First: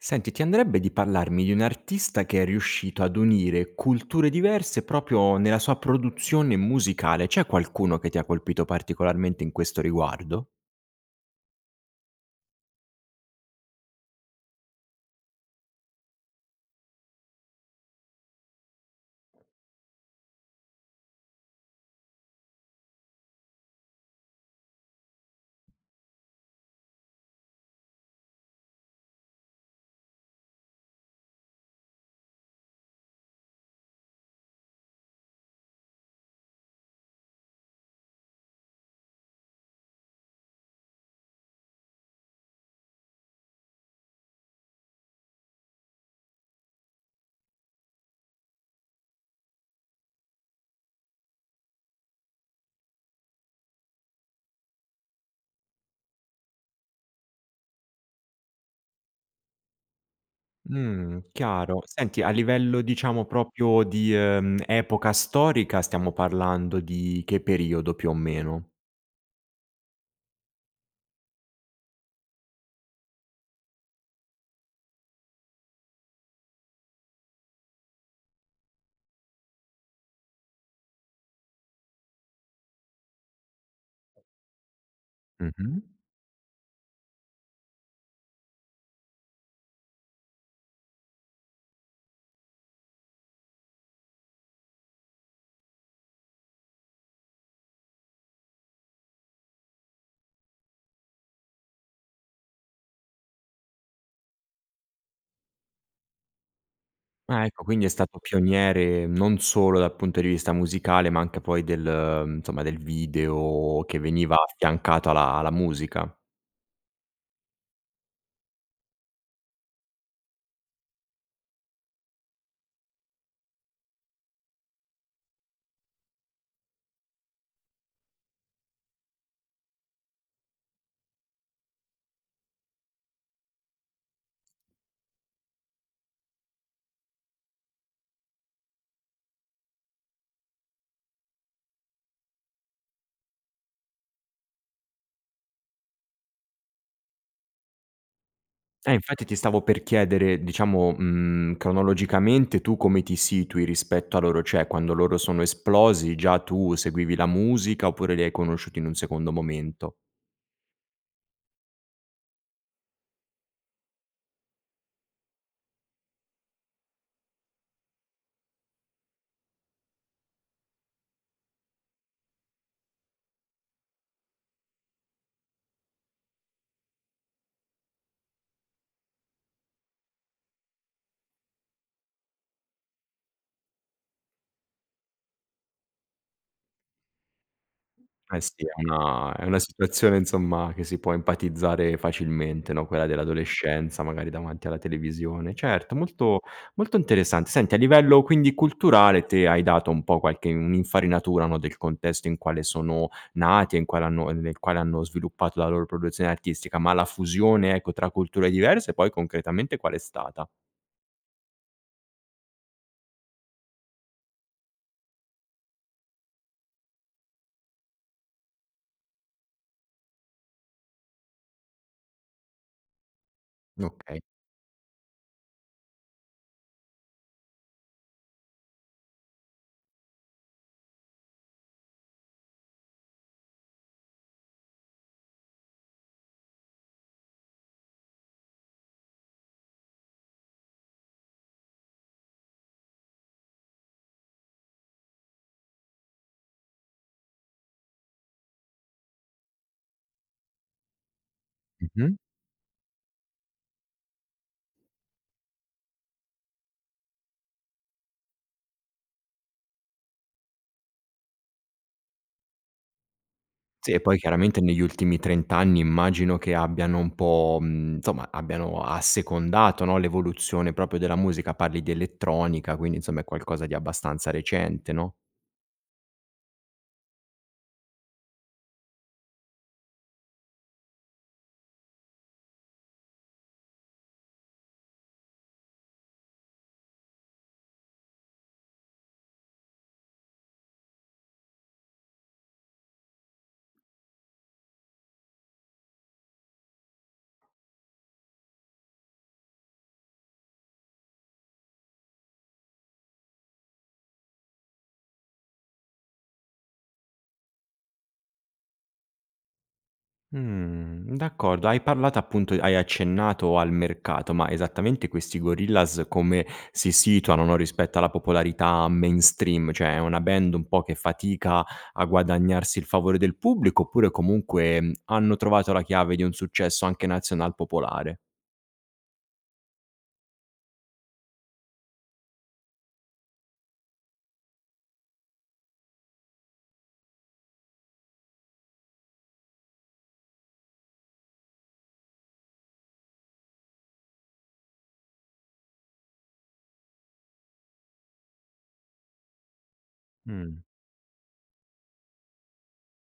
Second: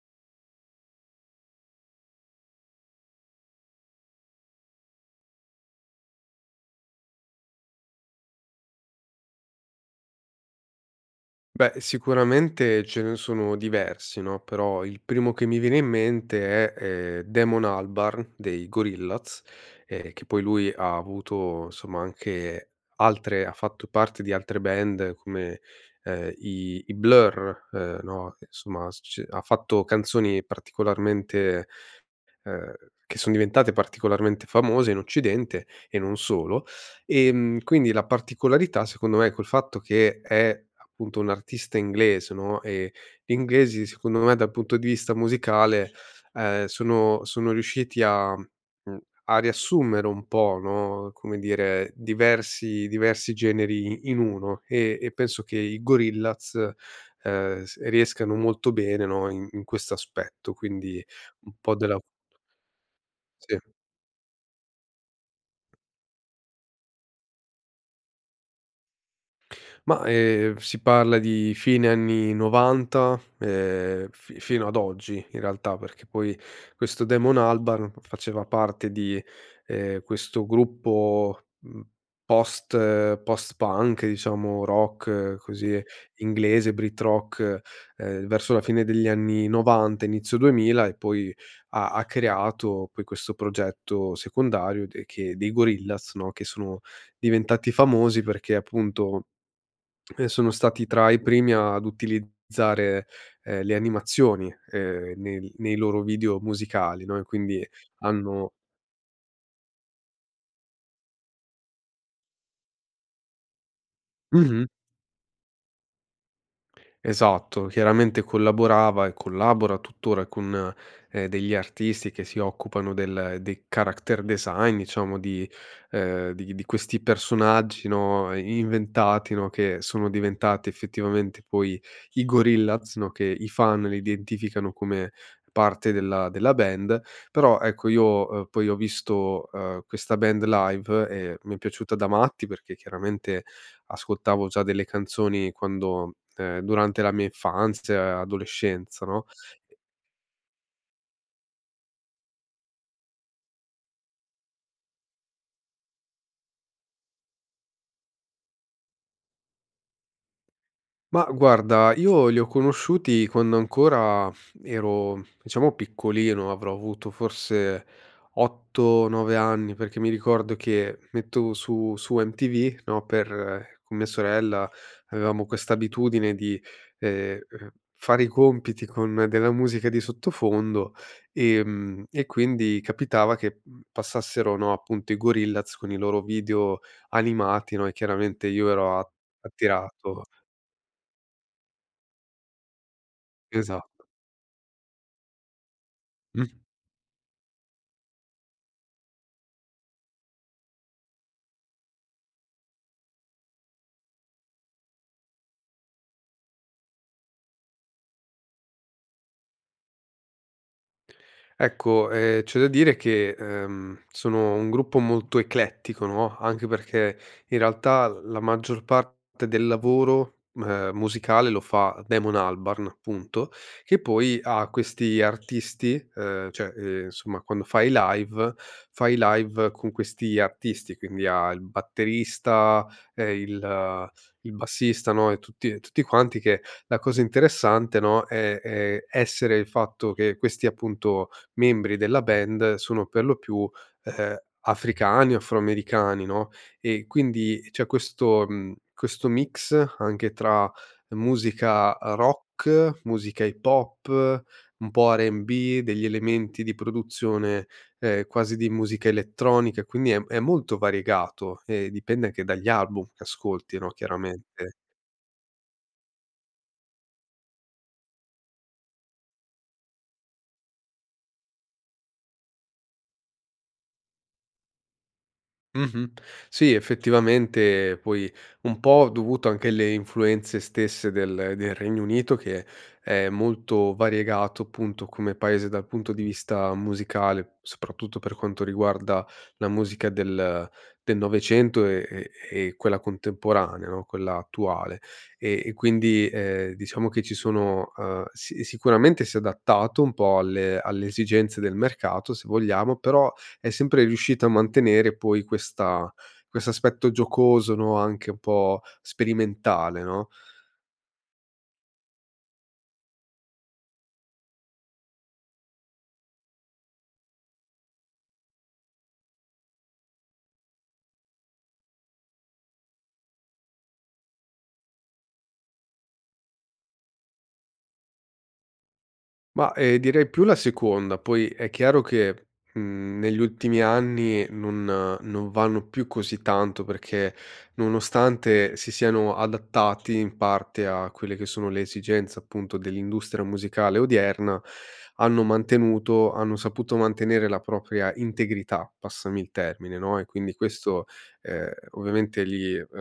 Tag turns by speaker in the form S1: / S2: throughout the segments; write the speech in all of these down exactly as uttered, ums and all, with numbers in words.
S1: Senti, ti andrebbe di pallarmi di un artista che è riuscito ad unire culture diverse, propio nella sua produzione musicale, c'è qualcuno che ti ha colpito particolarmente in questo riguardo?
S2: Beh, sicuramente ce ne sono diversi, no, però, il primo che mi viene in mente è, ehm, Damon Albarn dei Gorillaz, ehm, che poi lui ha avuto, insomma, anche altre ha fatto parte di altre band come, uhm, i i Blur, uhm, no, insomma, s c ha fatto canzoni particolarmente uhm, che son diventate particolarmente famose in occidente, e non solo. Ehm, quindi la particolarità, secondo me, col fatto che è, appunto, un artista inglese, no, e, gli inglesi, secondo me, dal punto di vista musicale, uhm, sono sono riusciti a mhmm, a riassumere un po', no, come dire, diversi diversi generi i in uno, e e penso che i Gorillaz, uhm, s riescano molto bene, no, in in quest'aspetto, quindi,
S1: Mh.
S2: un po'
S1: Chiaro.
S2: della cu
S1: Senti, a livello, diciamo,
S2: Sì.
S1: propio di, uhm, epoca storica stiamo parlando di che periodo, più o meno?
S2: Ma, ehm, f si parla di fine anni novanta, ehm, fi fino ad oggi, in realtà, perché, poi, questo Damon Albarn faceva parte di, ehm, questo gruppo, mhmm, post post-punk, diciamo, rock così,
S1: Mh-mh.
S2: inglese, brit rock, uhm, verso la fine degli anni novanta inizio duemila, e poi, ha ha creato, poi, questo progetto secondario de che dei Gorillaz, no, che sono diventati famosi perché appunto, ehm, sono stati tra i primi ad utilizzare, ehm, le animazioni, ehm, nel nei loro video musicali, no, e
S1: Ah,
S2: quindi
S1: ecco quindi è stato
S2: hanno
S1: pioniere, non solo dal punto di vista musicale, ma anche poi del mhmm, nsomma, del video che veniva
S2: Mh-mh.
S1: affiancato alla alla musica.
S2: Esatto, chiaramente collaborava e collabora tuttora con, ehm, degli artisti che si occupano del dei character design, diciamo di uhm, di di questi personaggi, no, i inventati, no, che sono diventati effettivamente, poi, i Gorillaz, no, che i fan li identificano come parte della della band, però, ecco io, uhm, poi, ho visto, uhm, questa band live e mi è piaciuta da matti perché, chiaramente, ascoltavo già delle canzoni quando uhm, durante la mia infanzia,
S1: Eh,
S2: adolescenza, no?
S1: infatti ti stavo per chiedere, diciamo, mhmm, cronologicamente tu come ti situi rispetto a loro, ceh, quando loro sono esplosi già tu seguivi la musica, oppure li hai conosciuti in un secondo momento?
S2: Ma, guarda io li ho conosciuti quando ancora ero, diciamo, piccolino, avrò avuto forse otto nove anni, perché mi ricordo che mettovo su su MTV, no, per con mia sorella, avevamo questa abitudine di, ehm, uhm, fare i compiti con della musica di sottofondo, ehm, e quindi capitava che, mhmm, passassero, no, appunto, i Gorillaz con i loro video animati, no, e
S1: Eh
S2: chiaramente
S1: sì,
S2: io
S1: è
S2: ero a
S1: una è una situazione,
S2: attirato
S1: insomma, che si può empatizzare facilmente, no, quella
S2: Esatt
S1: dell'adolescenza, magari, davanti alla televisione. Certo, molto
S2: Mh-mh.
S1: molto interessant Senti, a livello, quindi, culturale te hai dato un po' qualche un'infarinatura, no, del contesto in quale sono nati e in quale hanno ehm, nel quale hanno sviluppato la loro produzione artistica, ma la fusione, ecco, tra culture diverse, poi, concretamente qual è stata?
S2: Ecco, ehm, c'è da dire che, ehm, sono un gruppo molto eclettico, no, anche perché in realtà l la maggior parte del lavoro m ehm, musicale lo fa Damon Albarn, punto. Che
S1: Okay.
S2: poi ha questi artisti ehm, cioè, ehm, nsomma quando fa i live, fa i live con questi artisti, quindi ha il batterista, ehm, il il bassista, no, e tutti e tutti quanti che la cosa interessante, no, è ehm, essere il fatto che questi, appunto, membri della band sono per lo più, uhm, africani o afroamericani, no, e quindi c'è questo, mhmm, questo mix, anche tra musica
S1: Mh-mh.
S2: rock, musica hip hop, un po' R&B, degli elementi di produzione, ehm quasi di musica elettronica, quindi è m è molto variegato e dipende anche dagli album che ascolti, no,
S1: Sì, e poi chiaramente
S2: chiaramente.
S1: negli ultimi trent immagino che abbiano un po', mhmm, nsomma abbiano assecondato, no, l'evoluzione proprio della musica. Parli di elettronica, quindi, insomma è qualcosa di abbastanza recente, no?
S2: Mh-mh. Sì, effettivamente poi, un po' dovuto anche alle influenze stesse del del Regno Unito che è molto variegato appunto come paese dal punto di vista musicale, soprattutto per quanto riguarda la musica del del novecento e e e quella contemporanea, no, quella attuale e e quindi, ehm, diciamo che ci sono, uhm si sicuramente si è adattato un po' alle alle esigenze del mercato se vogliamo, però è sempre riuscita a mantenere poi questa quest'aspetto giocoso, no, anche un po' sperimentale, no?
S1: Mh. D'accordo hai parlato appunto hai accennato al mercato, ma esattamente questi Gorillaz come si situano, no, rispetto alla popolarità mainstream? ciè, è una band un po' che fatica a guadagnarsi il favore del pubblico, oppure comunque, mhmm, hanno trovato la chiave di un successo anche nazional popolare?
S2: Ma, ehm direi più la seconda. Poi, è chiaro che, mhmm, negli ultimi anni non non vanno più così tanto, perché nonostante si siano adattati in parte a quelle che sono le esigenze appunto dell'industra musicale odierna, hanno mantenuto hanno saputo mantenere la propria integrità, passami il termine, no, e quindi
S1: Mh.
S2: questo, ehm, ovviamente li uhm,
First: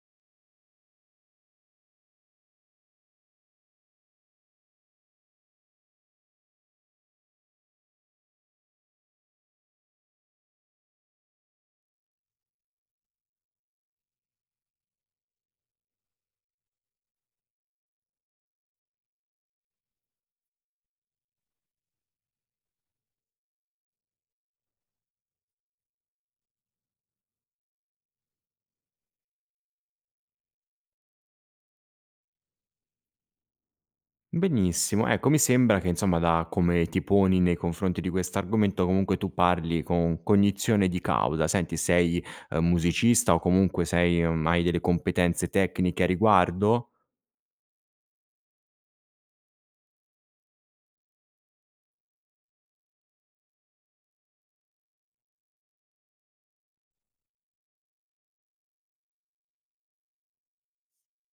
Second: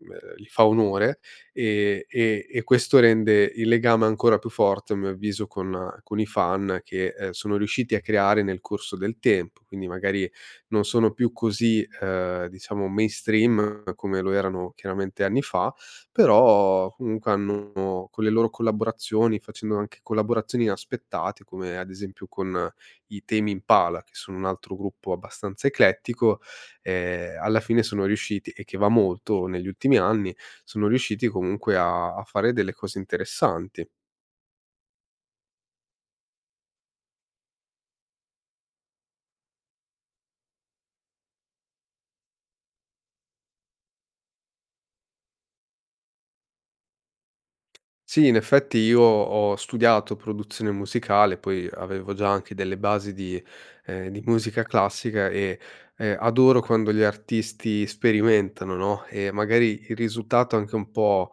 S2: ehm, li fa onore, ehm e e questo rende il legame ancora più forte a mio avviso con con i fan che, ehm, sono riusciti a creare nel corso del tempo. Quindi magari non sono più così, uhm, diciamo mainstream come lo erano chiaramente anni fa, però comunque hanno, con le loro collaborazioni, facendo anche collaborazioni inaspettate, come ad esempio con i Tame Impala, che sono un altro gruppo abbastanza eclettico, ehm, alla fine sono riusciti e che va molto negli ultimi anni, sono riusciti comunque, a a fare delle cose interessanti.
S1: Benissimo. Ecco, mi sembra che insomma, da come ti poni nei confronti di questo argomento, comunque tu parli con cognizione di causa. Senti, sei, ehm, musicista o comunque sei o, mhmm, hai delle competenze tecniche a riguardo?
S2: Sì, in effetti io ho studiato produzione musicale, poi avevo già anche delle basi di, ehm, di musica classiga e e adoro quando gli artisti sperimentano, no, e magari il risutato è anche un po',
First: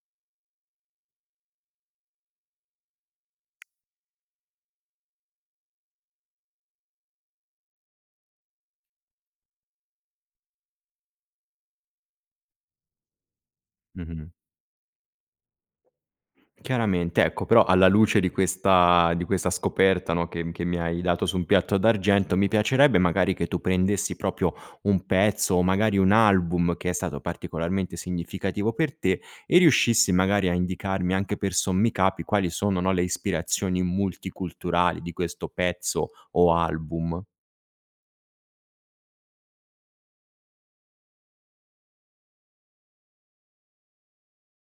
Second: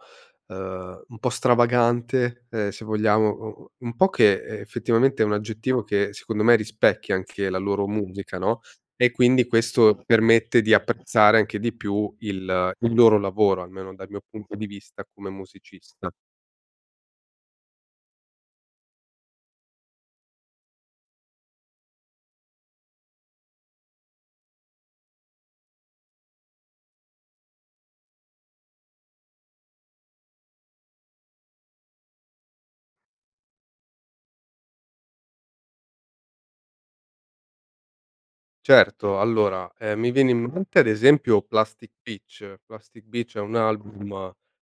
S2: uhm, un po' stravagante e se vogliamo o o un un po' che e effettivamente è un aggettivo che secondo me rispecchia anche la loro musica, no, e quindi questo permette di apprezzare anche di più il il loro lavoro, almeno dal mio
S1: Mh-mh.
S2: punto di vista come musicista.
S1: Chiaramente. Ecco, però alla luce di questa di questa scoperta, no, che m che mi hai dato su un piatto d'argento, mi piacerebbe magari che tu prendessi proprio un pezzo, o magari un album che è stato particolarmente significativo per te, e riuscissi magari a indicarmi anche per sommi capi quali sono, no, le ispirazioni multiculturali di questo pezzo, o album.
S2: Certo. Allora, ehm, mi viene in mente ad esempio Plastic Beach. Plastic Beach è un album,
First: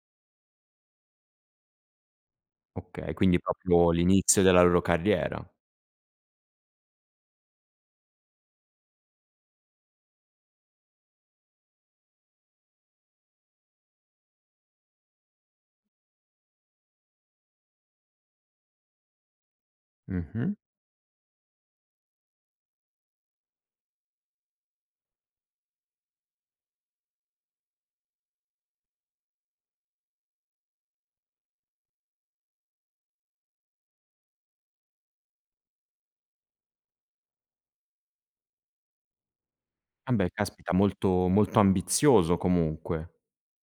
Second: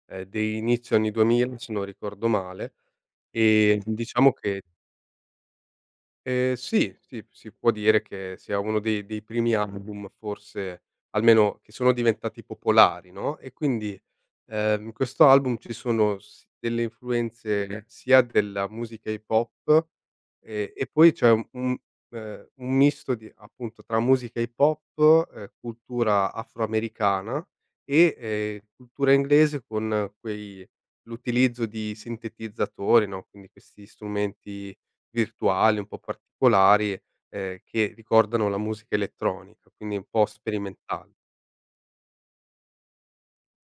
S2: ehm dei inizio anni duemila se non ricordo male,
S1: Okay, quindi
S2: ehm
S1: proprio
S2: di diciamo
S1: l'inizio della
S2: che
S1: loro carriera.
S2: Ehm, sì, sì, si può dire che sia uno dei dei primi adbum forse almeno, che sono diventati popolari, no, e quindi, ehm, in questo album ci sono s delle influenze sia della musica hip hop
S1: Mh-mh.
S2: e e poi c'è un un, uhm, un misto di appunto tra musica hip hop e cultura afroamericana e, ehm, cultura inglese con quei l'utilizzo di sintetizzatori, no, quindi questi strumenti virtuali, un po' particolari, ehm, che ricordano la musica elettronica, quindi un po'
S1: Embè, caspita!
S2: sperimentale.
S1: Molto molto ambizioso comunque.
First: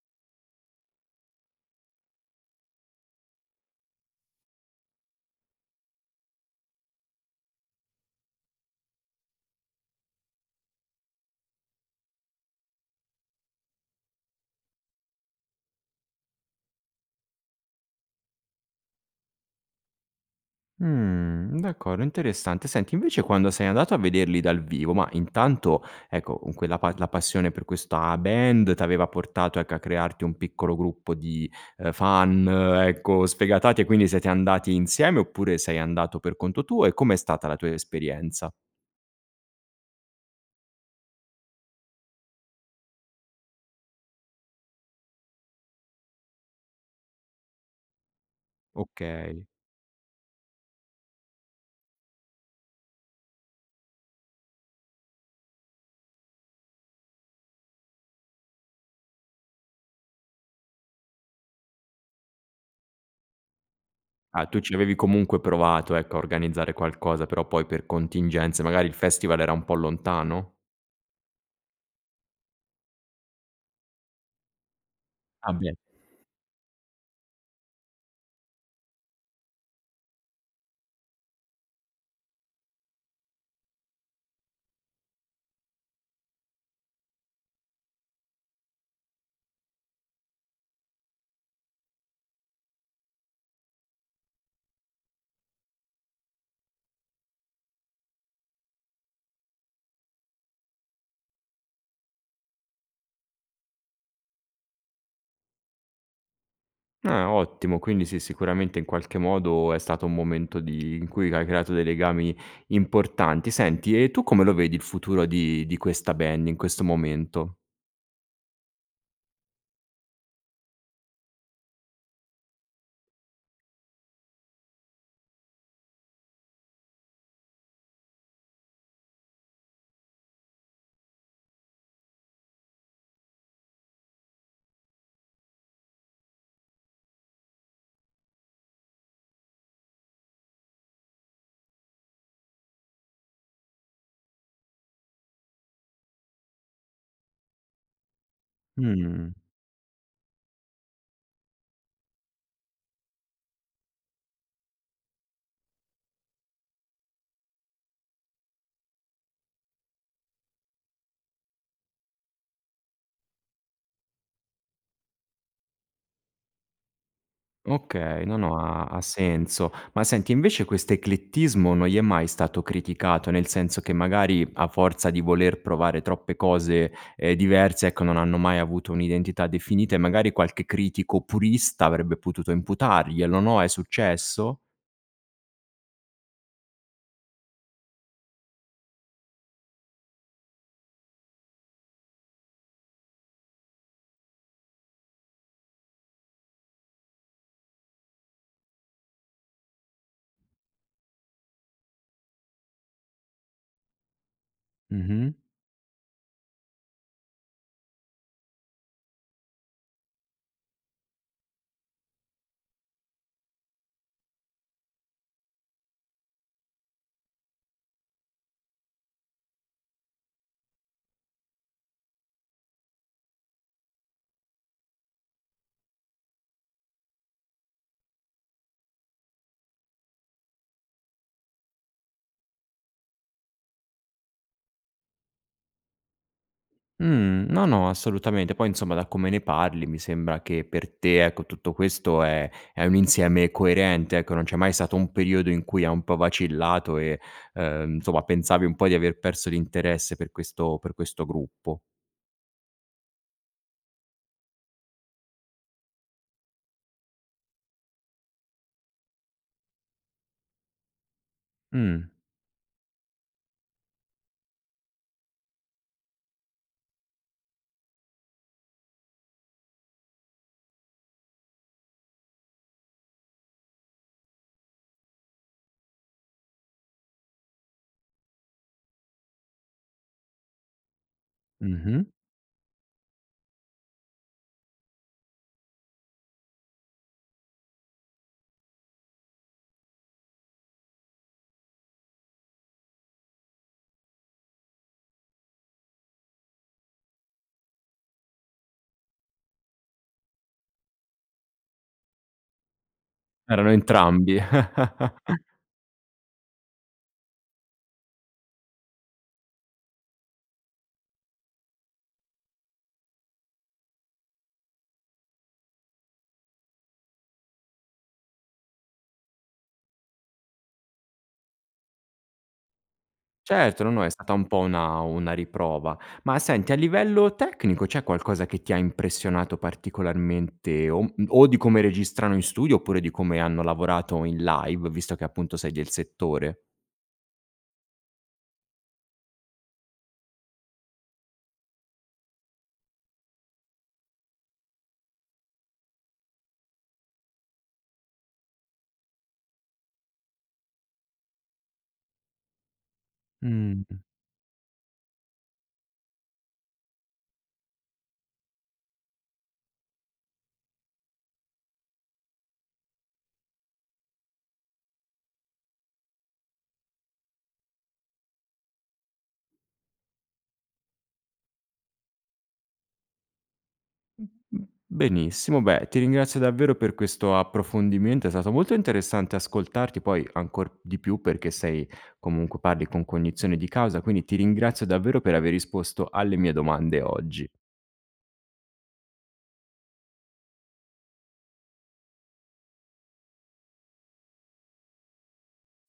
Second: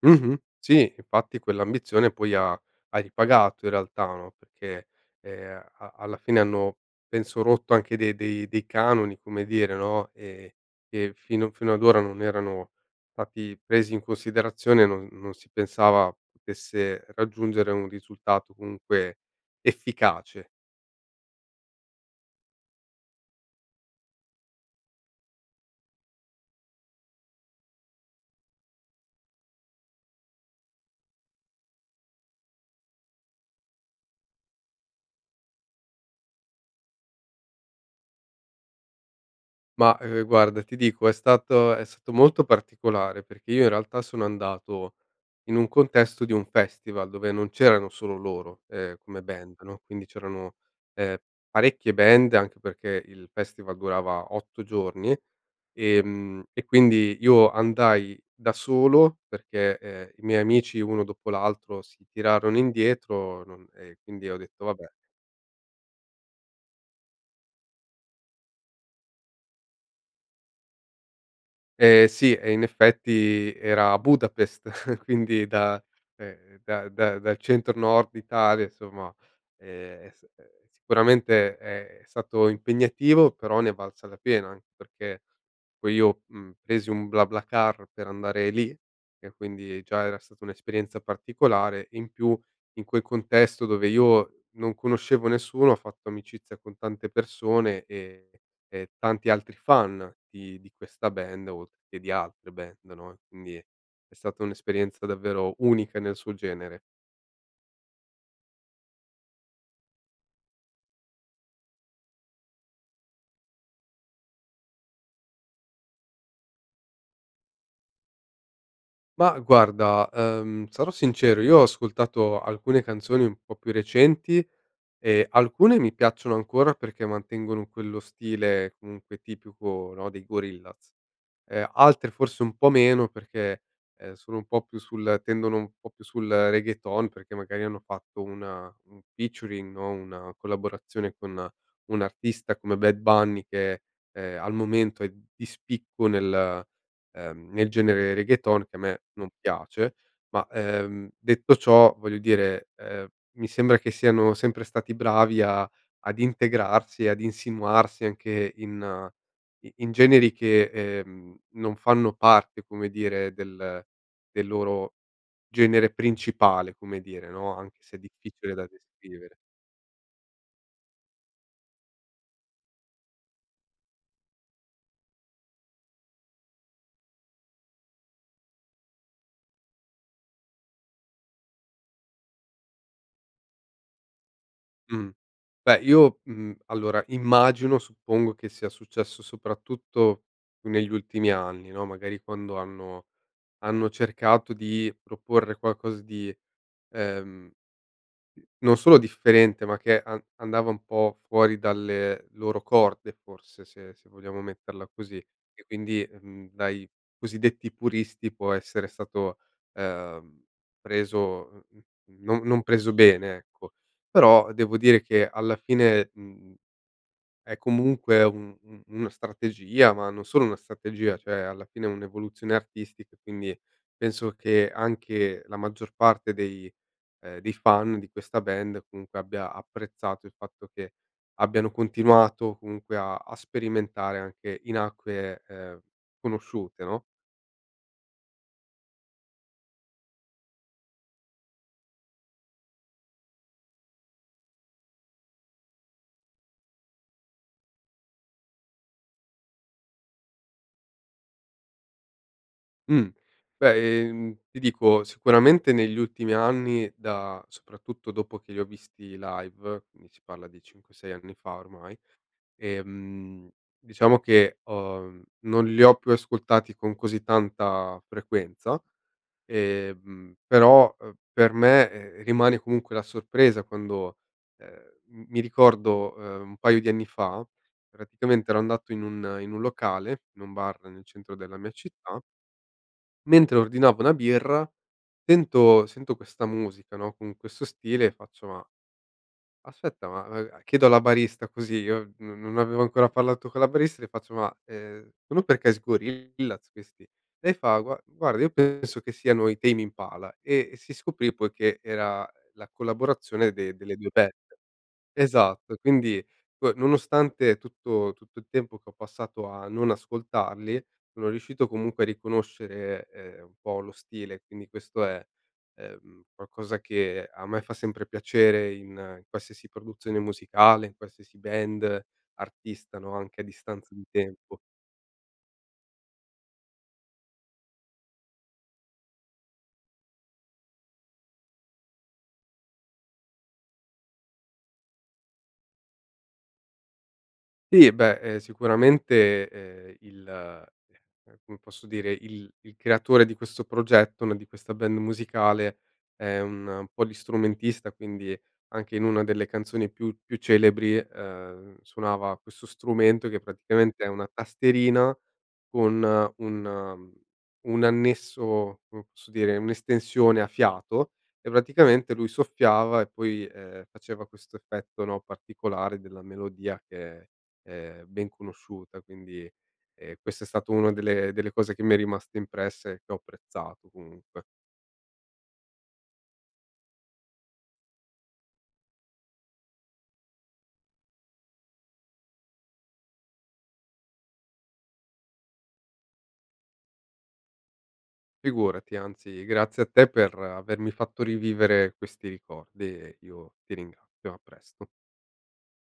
S2: Mh-mh. Sì, infatti quell'ambizione poi ha ha ripagato in realtà, no, perché, ehm a alla fine hanno penso rotto anche de dei dei dei canoni, come dire, no, ehm, e fino fino ad ora non erano stati presi in considerazione non non si pensava potesse raggiungere un risultato comunque efficace.
S1: Mh. D'accordo, interessante. Senti invece quando sei andato a vederli dal vivo, mah, intanto, ecco, con quella pa la passione per questa band t'aveva portato ecco a crearti un piccolo gruppo di, ehm, fan, ecco, sfegatati. E quindi siete andati insieme oppure sei andato per conto tuo, e com'è stata la tua esperienza?
S2: Ma, ehm, guarda ti dico è stato è stato molto particolare, perché io in realtà sono andato in un contesto di un festival dove non c'erano solo loro, ehm, come
S1: Okay.
S2: band, no, quindi c'erano, ehm parecchie band anche perché il festival durava otto giorni. Ehm, e quindi io andai da solo perché, ehm, i miei amici uno dopo l'altro si tirarono indietro non e quindi ho
S1: Ah, tu
S2: detto:
S1: ci
S2: "Vabbè"
S1: avevi comunque provato, ecco, a organizzare qualcosa, però poi per contingenze magari il festival era un po' lontano?
S2: Ehm, sì e in effetti era a Budapest. Quindi
S1: Ah beh.
S2: da cioè da da dal centro nord Italia insomma, ehm, sì eh. Sicuramente è stato impegnativo, però ne è valsa la pena. Anche perché poi io, mhmm, presi un BlaBlaCar per andare lì, che quindi già era stata un'esperienza particolare e in più in quel contesto dove io non conoscevo nessuno ho fatto amicizia con tante persone e e e tanti altri fan di di questa band oltre che di altre band, no, e quindi è stata un'esperienza davvero unica nel suo genere.
S1: Ah ottimo! Quindi sì, sicuramente in qualche modo è stato un momento di in cui hai creato dei legami importanti. Senti, e tu come lo vedi il futuro di di questa band in questo momento?
S2: Ma guarda, uhm, sarò sincero. Io ho ascoltato alcune canzoni un po' più recenti. E, alcune mi piacciono ancora, perché mantengono quello stile comunque, tipico, no, dei Gorillaz. Ehm, altre forse un po' meno, perché, ehm, sono un po' più sul tendono un po' più sul Reggaeton, perché magari hanno fatto una un featuring no, una collaborazione con un artista come Bad Bunny, che, ehm, al momento è di spicco nel, ehm, nel genere Reggaeton, che a me non
S1: Mh-mh.
S2: piace. Ma, ehm, detto ciò, voglio dire, ehm, mi sembra che siano sempre stati bravi a ad integrarsi e ad insinuarsi anche in i in generi che, ehm, non fanno parte, come dire, del del loro genere principale, come dire, no, anche se è
S1: Okay. No,
S2: difficile
S1: no.
S2: da
S1: Ha ha
S2: descrivere.
S1: senso. Ma senti, invece quest'eclettismo non gli è mai stato criticato? Nel senso che magari, a forza di voler provare troppe cose, ehm, diverse ecco, non hanno mai avuto un'identità definita. E magari, qualche critico purista, avrebbe potuto imputarglielo, no, è successo?
S2: Mh. Beh io, mhmm, allora immagino, suppongo che sia successo soprattutto negli ultimi anni no? Magari quando hanno hanno cercato di proporre qualcosa di ehm non solo differente, ma che an andava un po' fuori dalle loro corde forse, se se vogliamo metterla così,
S1: Mh-mh.
S2: e quindi, mhmm, dai cosiddetti puristi può essere stato, ehm, preso, uhm, mhmm, mhmm, non non preso bene, ecco. Però devo dire che alla fine, mhmm, è comunque un un una strategia, ma non solo una strategia, ceh alla fine è un'evoluzione artistica. Quindi penso che anche la maggior parte dei, ehm, dei fan di questa band comunque abbia apprezzato il fatto che abbiano continuato comunque a a sperimentare anche in acque, ehm, conosciute, no?
S1: Mh. No, no, assolutamente, poi insomma, da come ne parli mi sembra che per te ecco, tutto questo è è un insieme coerente ecco, non c'è mai sato un periodo in cui ha un po' vacillato e, uhm, nsomma pensavi un po' di aver perso l'interesse per questo per questo gruppo.
S2: Mh. Beh, ehm ti dico: sicuramente negli ultimi anni da soprattutto dopo che li ho visti live, ni si parla di cinque sei anni fa ormai,
S1: Mh.
S2: ehm, diciamo che ho mhmm, non li ho più ascoltati con così tanta frequenza, ehm, però, uhm, per me, ehm, rimane comunque la sorpresa quando, ehm, m mi ricordo, ehm, un paio di anni fa, praticamente ero andato in un in un locale, in un bar nel centro della mia
S1: Mh-mh.
S2: città mentre ordinavo una birra tento sento questa musica no? Con questo stile faccio: "Ma, aspetta ma" ehm, chiedo alla barista, così, io n non avevo ancora parlato con la barista, le faccio: "Ma, ehm, ono per caso i Gorillaz questi?" Lei fa: "Gua guarda io penso che siano i Tame Impala" e e si scoprì poi che era la collaborazione
S1: Erano
S2: de delle due band.
S1: entrambi.
S2: Esatto, quindi poi nonostante tutto tutto il tempo che ho passato a non ascoltarli sono riuscito comunque a riconoscere ehm, un po' lo stile, quindi questo è, ehm, qualcosa che a me fa sempre piacere in qualsiasi produzione musicale, in qualsiasi band, artista, no? Anche a
S1: Certo! No,
S2: distanza di
S1: no, è stata un
S2: tempo.
S1: po' una una riprova. Ma senti, a livello tecnico, c'è qualcosa che ti ha impressionato particolarmente o um o di come registrano in studio oppure di come hanno lavorato in live, visto che appunto sei del settore?
S2: tì, beh, ehm, sicuramente, ehm, il, ehm, come posso dire? Il il creatore di questo progetto, no, di questa band musicale è un polistrumentista quindi anche in una delle canzoni più più celebri, ehm, suonava questo strumento che
S1: Mh.
S2: praticamente è una tastierina con un un annesso, come posso dire, un'estensione a fiato e praticamente lui soffiava e poi, ehm, faceva questo effetto, no, particolare, della melodia che è, ehm, ben conosciuta quindi, ehm, questa è stato una delle delle cose che mi è rimasto impresse e che ho apprezzato, comunque.
S1: Benissimo. Beh, ti ringrazio davvero per questo approfondimento. È stato molto interessante ascoltarti poi, ancor di più, perché sei comunque parli con cognizione di causa, quindi ti ringrazio davvero per aver risposto alle mie domande oggi.
S2: Figurati, anzi grazie a te per avermi fatto rivivere questi ricordi e io ti ringrattio. A presto.